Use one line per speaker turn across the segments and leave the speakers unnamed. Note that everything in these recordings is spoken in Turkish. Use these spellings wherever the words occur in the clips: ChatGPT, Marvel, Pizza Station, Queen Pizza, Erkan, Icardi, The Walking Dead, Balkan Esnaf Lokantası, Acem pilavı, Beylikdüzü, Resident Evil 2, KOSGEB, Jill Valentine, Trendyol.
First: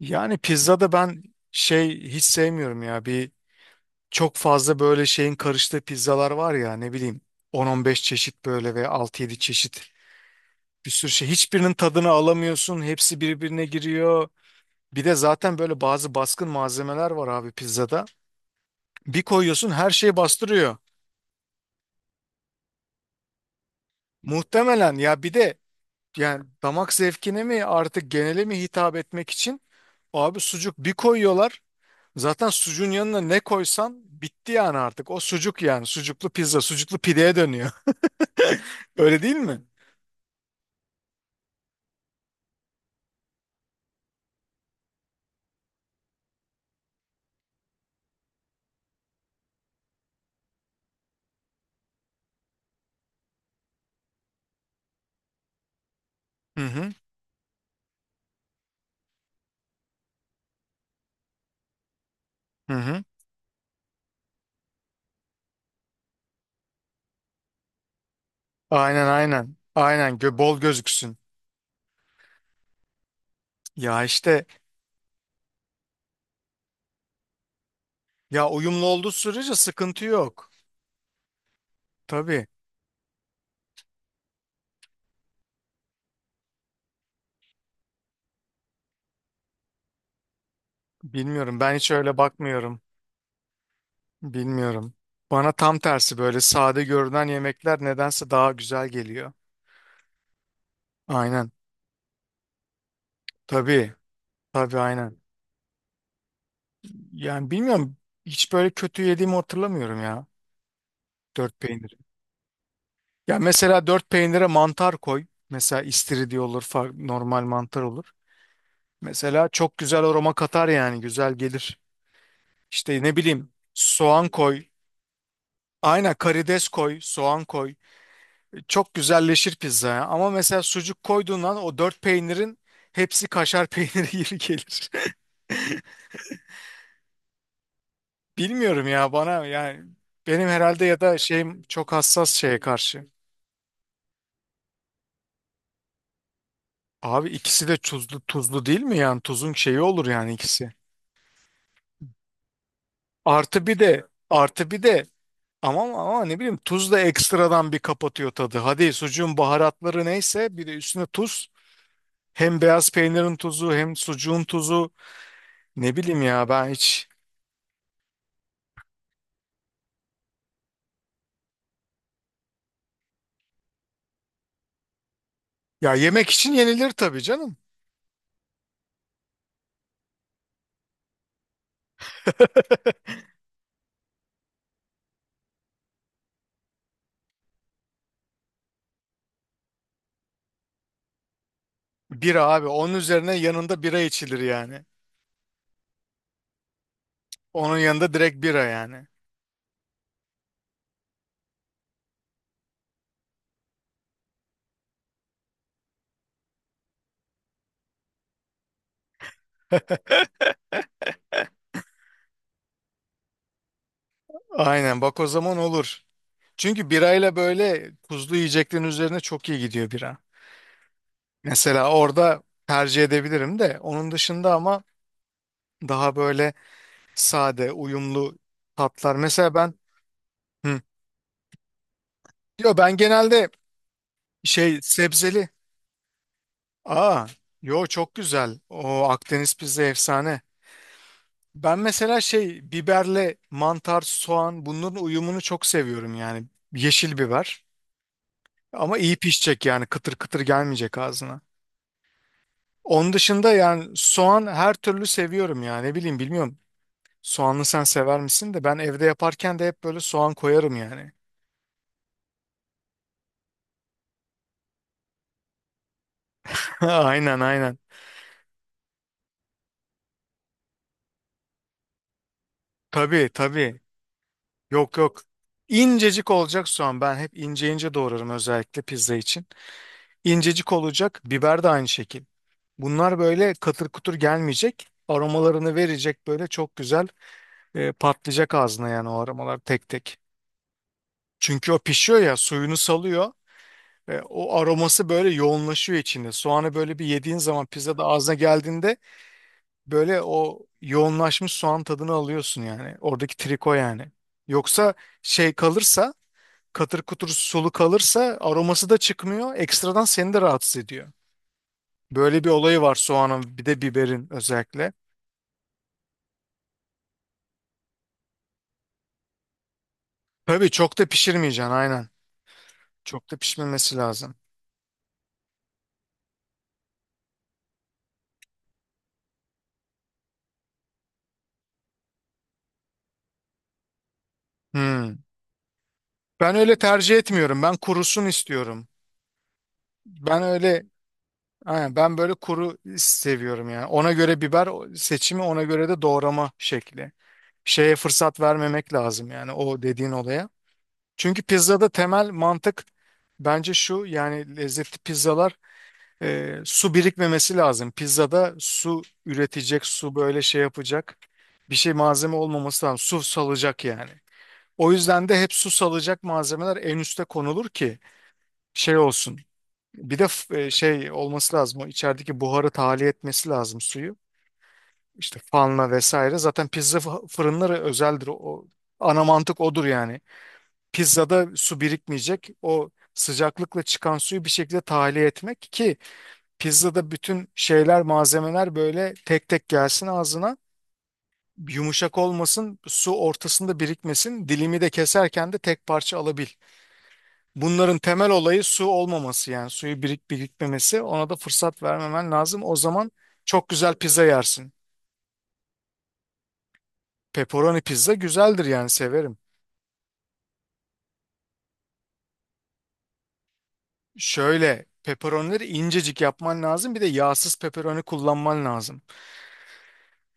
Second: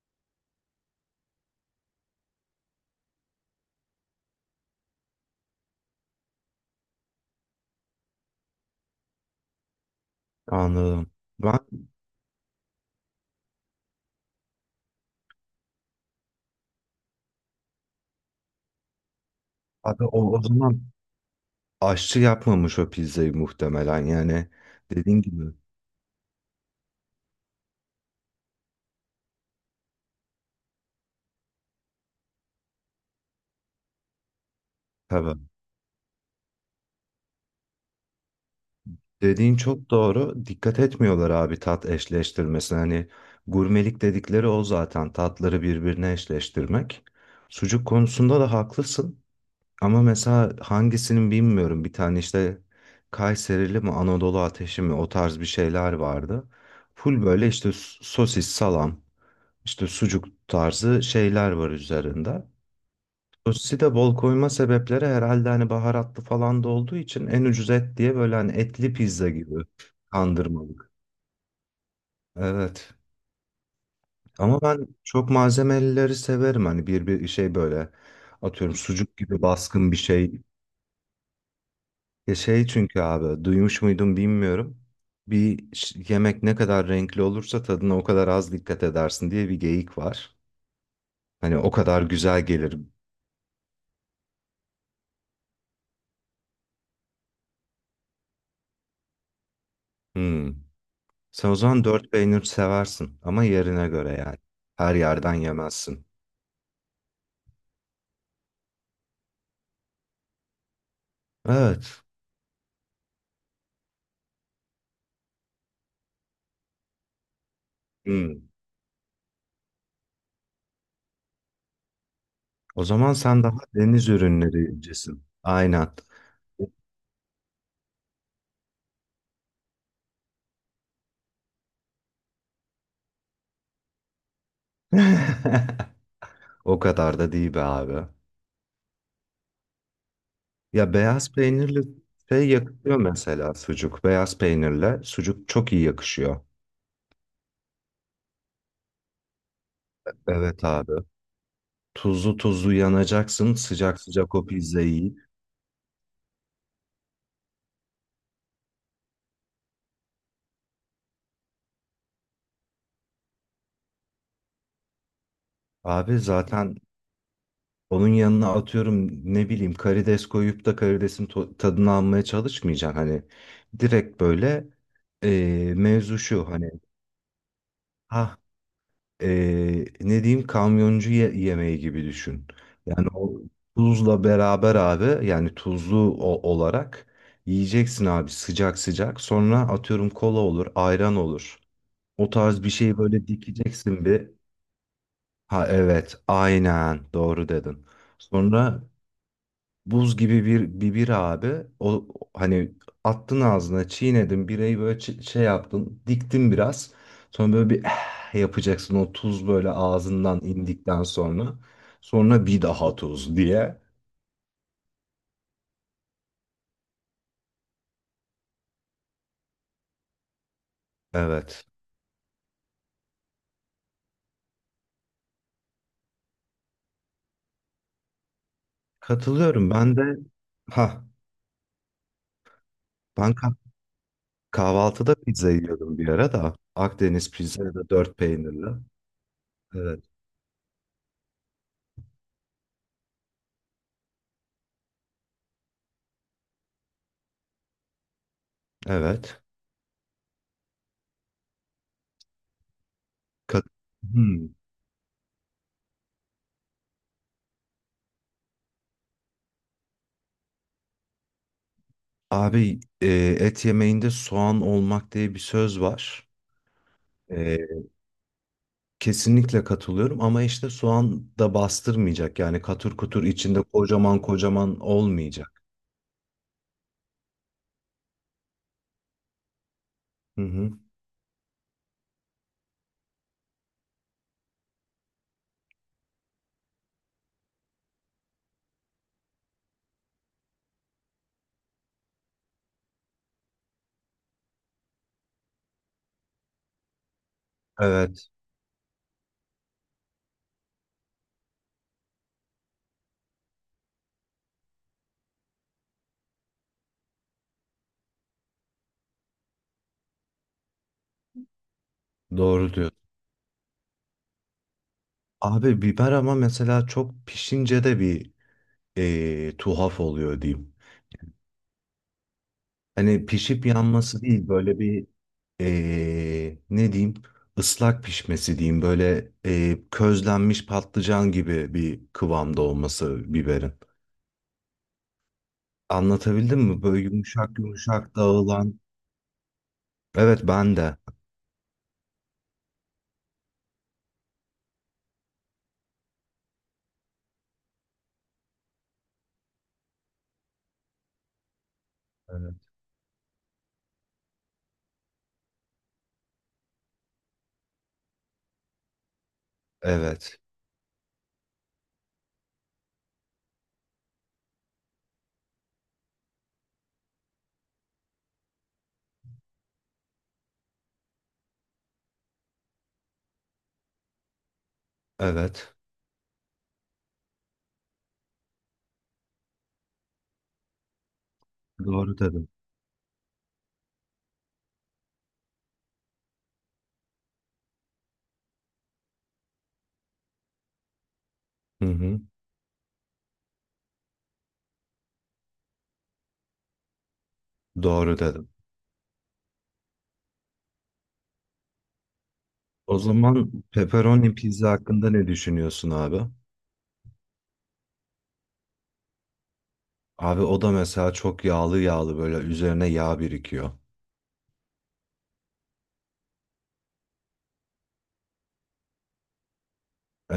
Yani pizzada ben şey hiç sevmiyorum ya. Çok fazla böyle şeyin karıştığı pizzalar var ya ne bileyim 10-15 çeşit böyle ve altı yedi çeşit bir sürü
Anladım.
şey.
Ben
Hiçbirinin tadını alamıyorsun. Hepsi birbirine giriyor. Bir de zaten böyle bazı baskın malzemeler var abi pizzada. Bir koyuyorsun her
abi
şeyi
o, o
bastırıyor.
zaman aşçı yapmamış o pizzayı muhtemelen yani
Muhtemelen
dediğin
ya bir
gibi.
de yani damak zevkine mi artık genele mi hitap etmek için abi sucuk bir koyuyorlar. Zaten sucuğun yanına ne koysan bitti yani artık. O
Tabii.
sucuk yani. Sucuklu pizza, sucuklu pideye dönüyor. Öyle değil
Dediğin
mi?
çok doğru. Dikkat etmiyorlar abi tat eşleştirmesine. Hani gurmelik dedikleri o zaten tatları birbirine eşleştirmek. Sucuk konusunda da haklısın. Ama mesela hangisinin bilmiyorum. Bir tane işte Kayserili mi Anadolu ateşi mi o tarz bir şeyler vardı.
Hı hı.
Full böyle işte sosis, salam. İşte sucuk tarzı şeyler var üzerinde.
Hı hı.
Sosisi de bol koyma sebepleri herhalde hani baharatlı falan da olduğu için en ucuz et diye böyle hani etli
Aynen
pizza gibi
aynen. Aynen bol
kandırmalık.
gözüksün.
Evet.
Ya işte
Ama ben çok malzemelileri severim. Hani bir şey böyle
ya
atıyorum
uyumlu olduğu
sucuk gibi
sürece
baskın bir
sıkıntı
şey.
yok.
Ya
Tabii
şey çünkü abi duymuş muydum bilmiyorum. Yemek ne kadar renkli olursa tadına o kadar az dikkat edersin diye bir geyik var. Hani
bilmiyorum.
o
Ben hiç
kadar
öyle
güzel gelir.
bakmıyorum. Bilmiyorum. Bana tam tersi böyle sade görünen yemekler nedense daha güzel geliyor.
Hmm. Sen
Aynen.
o zaman dört peynir seversin ama yerine
Tabii.
göre yani.
Tabii
Her
aynen.
yerden yemezsin.
Yani bilmiyorum. Hiç böyle kötü yediğimi hatırlamıyorum ya. Dört peynir.
Evet.
Ya mesela dört peynire mantar koy. Mesela istiridye olur, normal mantar olur.
Hmm.
Mesela çok güzel aroma katar yani güzel gelir.
O
İşte
zaman
ne
sen
bileyim
daha deniz
soğan koy.
ürünlerincisin. Aynen.
Aynen karides koy, soğan koy. Çok güzelleşir pizza ya. Ama mesela sucuk koyduğun an o dört peynirin hepsi kaşar peyniri gibi gelir.
O kadar da değil be abi.
Bilmiyorum ya bana yani benim herhalde
Ya
ya da
beyaz
şeyim
peynirli
çok hassas
şey
şeye
yakışıyor
karşı.
mesela sucuk. Beyaz peynirle sucuk çok iyi yakışıyor.
Abi ikisi de tuzlu tuzlu değil mi yani tuzun şeyi olur yani
Evet
ikisi.
abi. Tuzlu tuzlu yanacaksın.
Artı bir
Sıcak
de
sıcak o pizzayı yiyip.
Ama, ama ne bileyim tuz da ekstradan bir kapatıyor tadı. Hadi sucuğun baharatları neyse bir de üstüne tuz. Hem beyaz peynirin tuzu hem sucuğun tuzu. Ne
Abi
bileyim ya ben
zaten
hiç.
onun yanına atıyorum ne bileyim karides koyup da karidesin tadını almaya çalışmayacaksın. Hani direkt böyle
Ya
mevzu
yemek
şu
için
hani
yenilir tabii canım.
ha ne diyeyim kamyoncu yemeği gibi düşün. Yani o tuzla beraber abi yani tuzlu olarak yiyeceksin abi sıcak sıcak. Sonra atıyorum kola olur, ayran olur. O
Bira
tarz
abi
bir
onun
şey böyle
üzerine yanında bira
dikeceksin bir.
içilir yani.
Ha evet aynen doğru
Onun
dedin.
yanında direkt bira
Sonra
yani.
buz gibi bir abi. O hani attın ağzına, çiğnedin birayı böyle şey yaptın, diktin biraz. Sonra böyle bir "Eh" yapacaksın o tuz böyle ağzından indikten sonra. Sonra bir daha tuz diye.
Aynen bak o zaman olur. Çünkü birayla böyle tuzlu yiyeceklerin üzerine çok iyi gidiyor bira.
Evet.
Mesela orada tercih edebilirim de onun dışında ama daha böyle sade, uyumlu tatlar. Mesela
Katılıyorum.
ben
Ben de
hı.
ha
Yo ben
ben
genelde
kah-
şey
kahvaltıda
sebzeli.
pizza yiyordum bir ara da.
Aa,
Akdeniz pizza ya
yo
da
çok
dört
güzel.
peynirli.
O Akdeniz pizza
Evet.
efsane. Ben mesela şey biberle mantar, soğan bunların uyumunu çok seviyorum yani. Yeşil biber. Ama iyi
Evet.
pişecek yani kıtır kıtır gelmeyecek ağzına. Onun dışında
Kat-
yani soğan
Hmm.
her türlü seviyorum yani ne bileyim bilmiyorum. Soğanlı sen sever misin de ben evde yaparken de hep böyle soğan koyarım yani.
Abi et yemeğinde soğan olmak diye bir söz var.
Aynen aynen.
E, Kesinlikle katılıyorum ama işte soğan da bastırmayacak. Yani katır kutur
Tabii
içinde
tabii.
kocaman kocaman
Yok yok.
olmayacak.
İncecik olacak soğan. Ben hep ince ince doğrarım özellikle pizza için.
Hı hı.
İncecik olacak. Biber de aynı şekil. Bunlar böyle katır kutur gelmeyecek. Aromalarını verecek böyle çok güzel patlayacak ağzına yani o aromalar tek tek. Çünkü o pişiyor ya suyunu salıyor. O aroması böyle yoğunlaşıyor içinde. Soğanı böyle bir yediğin zaman pizzada
Evet,
ağzına geldiğinde böyle o yoğunlaşmış soğan tadını alıyorsun yani. Oradaki triko yani. Yoksa şey kalırsa katır kutur sulu kalırsa aroması da çıkmıyor. Ekstradan seni de rahatsız ediyor. Böyle bir
doğru
olayı
diyor.
var soğanın bir de biberin özellikle.
Abi biber ama mesela çok pişince de bir tuhaf oluyor
Tabii
diyeyim.
çok da pişirmeyeceksin aynen.
Hani
Çok da
pişip
pişmemesi
yanması
lazım.
değil böyle bir ne diyeyim ıslak pişmesi diyeyim. Böyle közlenmiş patlıcan gibi bir kıvamda olması biberin.
Hmm. Ben
Anlatabildim
öyle
mi? Böyle
tercih
yumuşak
etmiyorum. Ben
yumuşak
kurusun
dağılan.
istiyorum.
Evet
Ben
ben
öyle
de.
aynen, ben böyle kuru seviyorum yani. Ona göre biber seçimi ona göre de doğrama şekli. Şeye fırsat vermemek lazım yani o dediğin olaya. Çünkü pizzada temel
Evet.
mantık bence şu yani lezzetli pizzalar. Su birikmemesi lazım. Pizzada su üretecek, su
Evet.
böyle şey yapacak bir şey malzeme olmaması lazım. Su salacak yani. O yüzden de hep su salacak malzemeler en üste konulur ki şey olsun. Bir de şey olması lazım. O içerideki buharı tahliye etmesi lazım suyu. İşte
Evet.
fanla vesaire. Zaten pizza fırınları özeldir. O ana mantık odur yani. Pizzada su
Doğru dedim.
birikmeyecek. O sıcaklıkla çıkan suyu bir şekilde tahliye etmek ki pizzada bütün şeyler, malzemeler böyle tek tek gelsin ağzına.
Hı
Yumuşak
hı.
olmasın, su ortasında birikmesin. Dilimi de keserken de tek parça alabil. Bunların
Doğru
temel
dedim.
olayı su olmaması yani suyu birikmemesi. Ona da fırsat vermemen lazım. O
O
zaman
zaman
çok güzel pizza
pepperoni pizza
yersin.
hakkında ne düşünüyorsun abi?
Pepperoni pizza güzeldir yani severim.
Abi o da mesela çok yağlı yağlı böyle üzerine yağ birikiyor.
Şöyle pepperonileri incecik yapman lazım. Bir de yağsız pepperoni kullanman lazım.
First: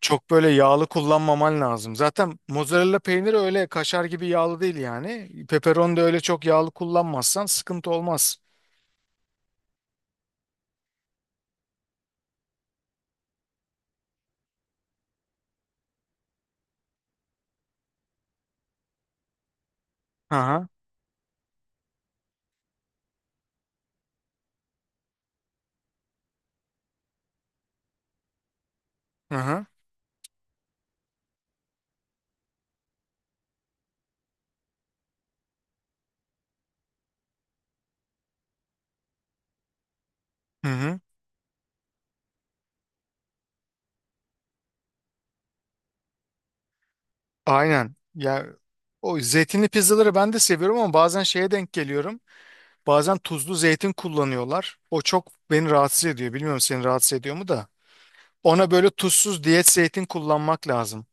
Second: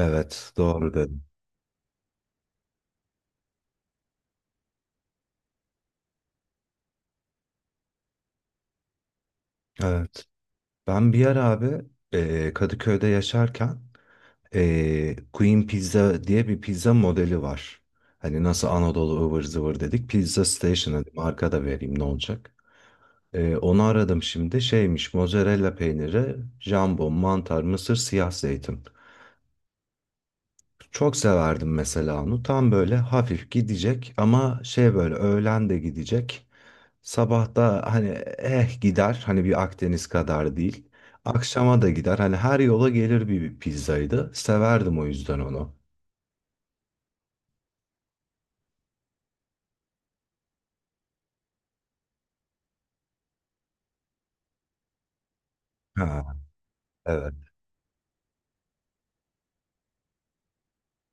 Çok böyle yağlı
doğru dedim.
kullanmaman lazım. Zaten mozzarella peyniri öyle kaşar gibi yağlı değil yani. Pepperoni de öyle çok yağlı kullanmazsan sıkıntı olmaz.
Evet. Ben bir yer abi Kadıköy'de yaşarken Queen Pizza diye bir pizza modeli var. Hani nasıl Anadolu ıvır zıvır dedik. Pizza
Aha,
Station hadi marka da vereyim ne olacak. Onu aradım şimdi. Şeymiş mozzarella peyniri, jambon, mantar, mısır, siyah zeytin.
aha,
Çok severdim mesela onu. Tam böyle hafif gidecek ama şey böyle öğlen de gidecek. Sabah da hani eh gider. Hani bir Akdeniz kadar
hı
değil.
hı.
Akşama da gider. Hani her yola gelir bir pizzaydı. Severdim o yüzden onu.
Aynen. Ya o zeytinli pizzaları ben de seviyorum ama bazen şeye denk geliyorum. Bazen tuzlu zeytin kullanıyorlar. O çok beni rahatsız
Ha,
ediyor. Bilmiyorum seni rahatsız
evet.
ediyor mu da. Ona böyle tuzsuz diyet zeytin kullanmak lazım.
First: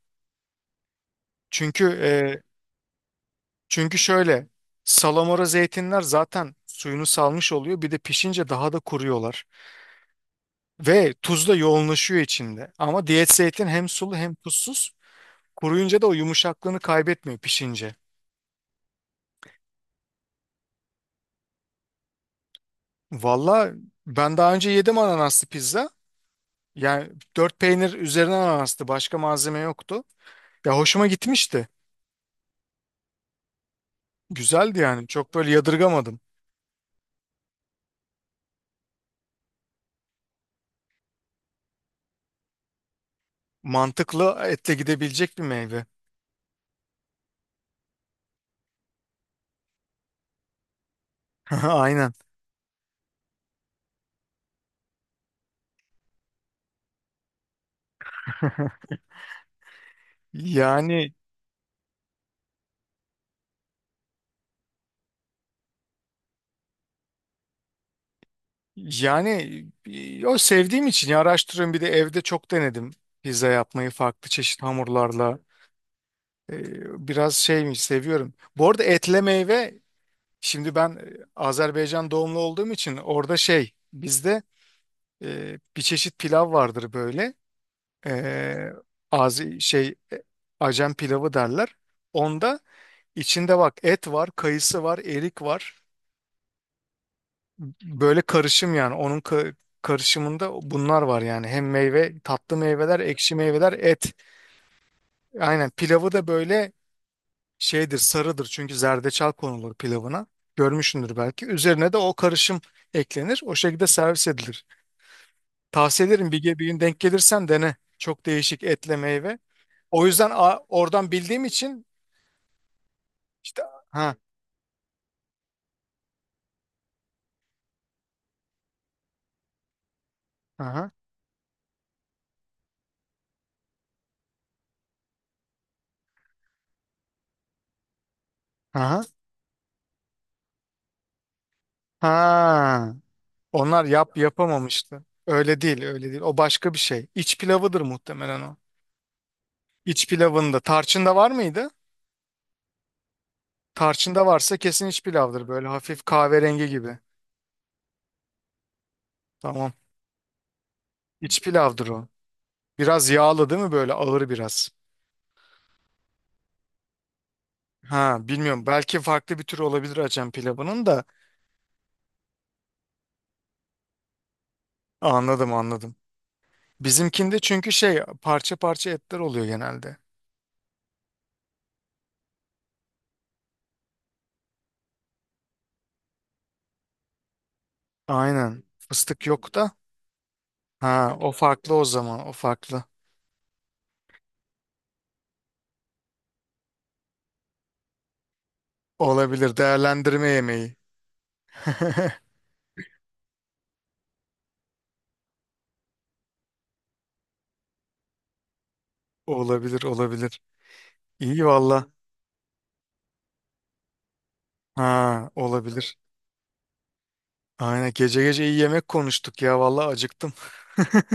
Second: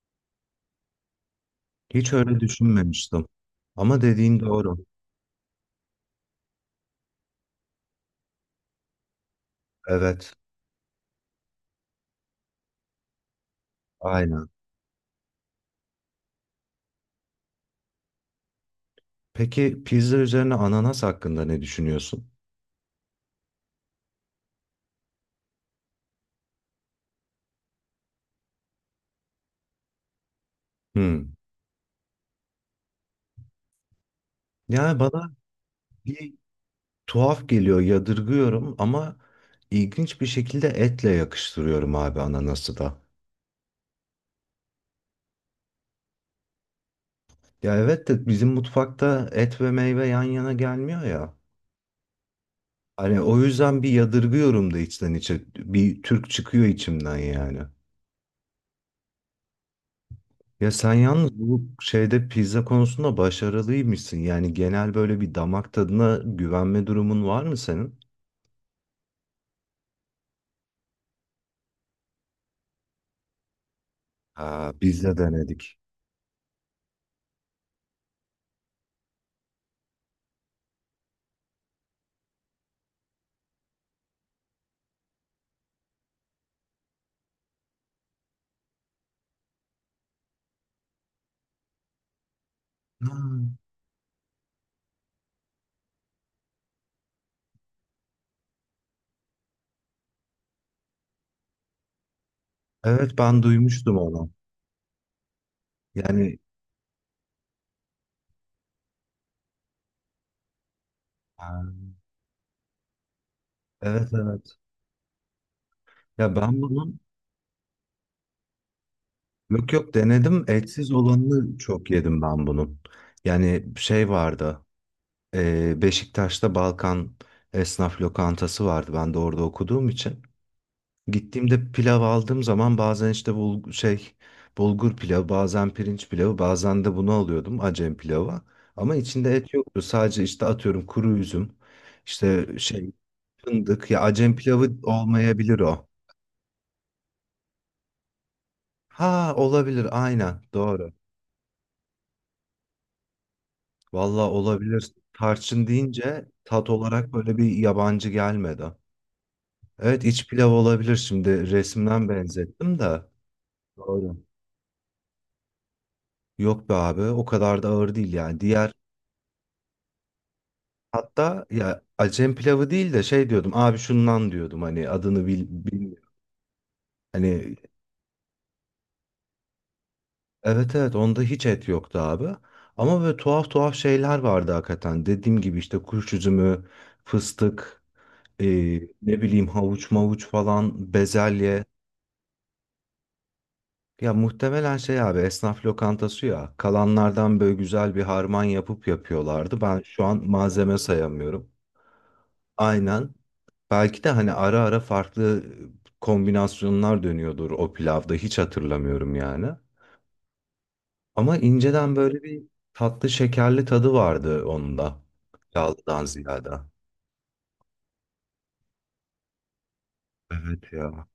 Çünkü
Hiç öyle düşünmemiştim. Ama dediğin
Şöyle
doğru.
salamura zeytinler zaten suyunu salmış oluyor. Bir de pişince daha da kuruyorlar.
Evet,
Ve tuz da yoğunlaşıyor içinde. Ama diyet zeytin hem sulu hem
aynen.
tuzsuz. Kuruyunca da o yumuşaklığını kaybetmiyor pişince.
Peki pizza üzerine ananas hakkında ne düşünüyorsun?
Valla ben daha önce yedim ananaslı pizza. Yani dört peynir üzerine ananastı. Başka malzeme yoktu. Ya hoşuma
Hmm.
gitmişti. Güzeldi
Yani
yani. Çok
bana
böyle yadırgamadım.
bir tuhaf geliyor, yadırgıyorum ama ilginç bir şekilde etle yakıştırıyorum abi ananası da.
Mantıklı etle gidebilecek bir meyve.
Ya evet de bizim mutfakta et ve meyve yan yana gelmiyor ya.
Aynen.
Hani o yüzden bir yadırgıyorum da içten içe. Bir Türk çıkıyor içimden yani. Ya sen
Yani
yalnız bu şeyde pizza konusunda başarılıymışsın. Yani genel böyle bir damak tadına güvenme durumun var mı senin?
yani o sevdiğim için ya araştırıyorum bir de evde çok denedim pizza yapmayı farklı çeşit
Ha, biz de
hamurlarla.
denedik.
Biraz şeymiş seviyorum. Bu arada etle meyve şimdi ben Azerbaycan doğumlu olduğum için orada şey bizde bir çeşit pilav vardır böyle e, az şey Acem pilavı derler. Onda
Ha,
içinde bak et var, kayısı var, erik var. Böyle karışım yani onun karışımında bunlar var yani hem meyve tatlı meyveler
evet
ekşi
ben
meyveler
duymuştum
et
onu.
aynen pilavı da
Yani
böyle şeydir sarıdır çünkü zerdeçal konulur pilavına görmüşsündür belki
ha,
üzerine de o karışım eklenir o şekilde
evet
servis
evet.
edilir tavsiye ederim
Ya ben
bir gün denk
bunun
gelirsen dene çok değişik etle meyve
yok yok
o yüzden
denedim.
a-
Etsiz
oradan bildiğim
olanını
için
çok yedim ben bunun.
işte
Yani şey
ha
vardı. Beşiktaş'ta Balkan Esnaf Lokantası vardı. Ben de orada okuduğum için.
ha
Gittiğimde pilav aldığım zaman bazen işte bulgur pilavı, bazen pirinç pilavı, bazen de bunu alıyordum Acem pilavı. Ama
ha
içinde et yoktu. Sadece işte atıyorum kuru üzüm, işte şey
ha. Onlar
fındık ya
yap
Acem pilavı
yapamamıştı. Öyle
olmayabilir
değil,
o.
öyle değil. O başka bir şey. İç pilavıdır muhtemelen o.
Ha olabilir
İç
aynen
pilavında.
doğru.
Tarçında var mıydı? Tarçında
Valla
varsa kesin
olabilir.
iç pilavdır. Böyle
Tarçın
hafif
deyince
kahverengi
tat
gibi.
olarak böyle bir yabancı gelmedi.
Tamam.
Evet iç pilav olabilir
İç
şimdi
pilavdır o.
resimden benzettim de.
Biraz yağlı değil mi? Böyle
Doğru.
ağır biraz.
Yok be abi o kadar da ağır değil
Ha,
yani.
bilmiyorum.
Diğer
Belki farklı bir tür olabilir Acem pilavının da.
hatta ya Acem pilavı değil de şey diyordum abi şundan diyordum hani adını
Anladım, anladım.
bilmiyorum.
Bizimkinde
Hani
çünkü şey parça parça etler oluyor genelde.
evet evet onda hiç et yoktu abi. Ama böyle tuhaf tuhaf şeyler vardı hakikaten. Dediğim gibi işte kuş üzümü, fıstık, e,
Aynen.
ne
Fıstık
bileyim
yok da.
havuç mavuç falan,
Ha, o
bezelye.
farklı o zaman. O farklı.
Ya muhtemelen şey abi esnaf lokantası ya. Kalanlardan böyle güzel bir harman yapıp
Olabilir.
yapıyorlardı. Ben şu an
Değerlendirme yemeği.
malzeme sayamıyorum. Aynen. Belki de hani ara ara farklı kombinasyonlar dönüyordur o pilavda hiç hatırlamıyorum yani.
Olabilir olabilir.
Ama
İyi valla.
inceden böyle bir tatlı şekerli tadı vardı onun da.
Ha olabilir.
Yağlıdan ziyade.
Aynen gece gece iyi yemek konuştuk ya valla acıktım.
Evet ya.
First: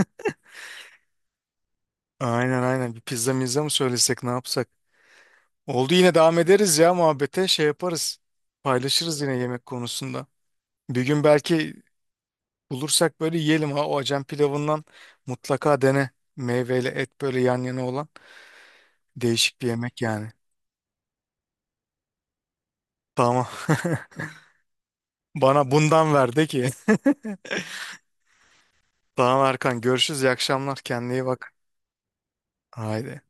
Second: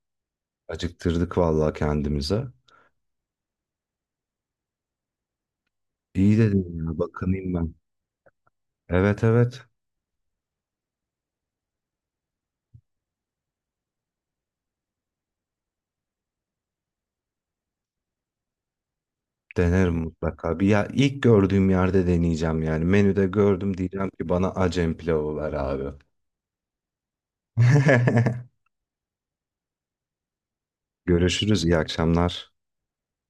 Acıktırdık vallahi kendimize.
Aynen aynen, bir pizza mizza mı söylesek ne yapsak? Oldu yine
İyi
devam ederiz
dedin
ya
ya
muhabbete
bakınayım
şey
ben.
yaparız. Paylaşırız
Evet
yine yemek
evet
konusunda. Bir gün belki bulursak böyle yiyelim ha o Acem pilavından mutlaka dene. Meyveyle et böyle yan yana olan değişik bir
denerim
yemek yani.
mutlaka. Bir ya ilk gördüğüm yerde deneyeceğim yani. Menüde
Tamam.
gördüm diyeceğim ki bana Acem pilavı ver
Bana
abi.
bundan ver de ki. Tamam Erkan, görüşürüz, iyi akşamlar, kendine iyi bak.
Görüşürüz iyi akşamlar.
Haydi.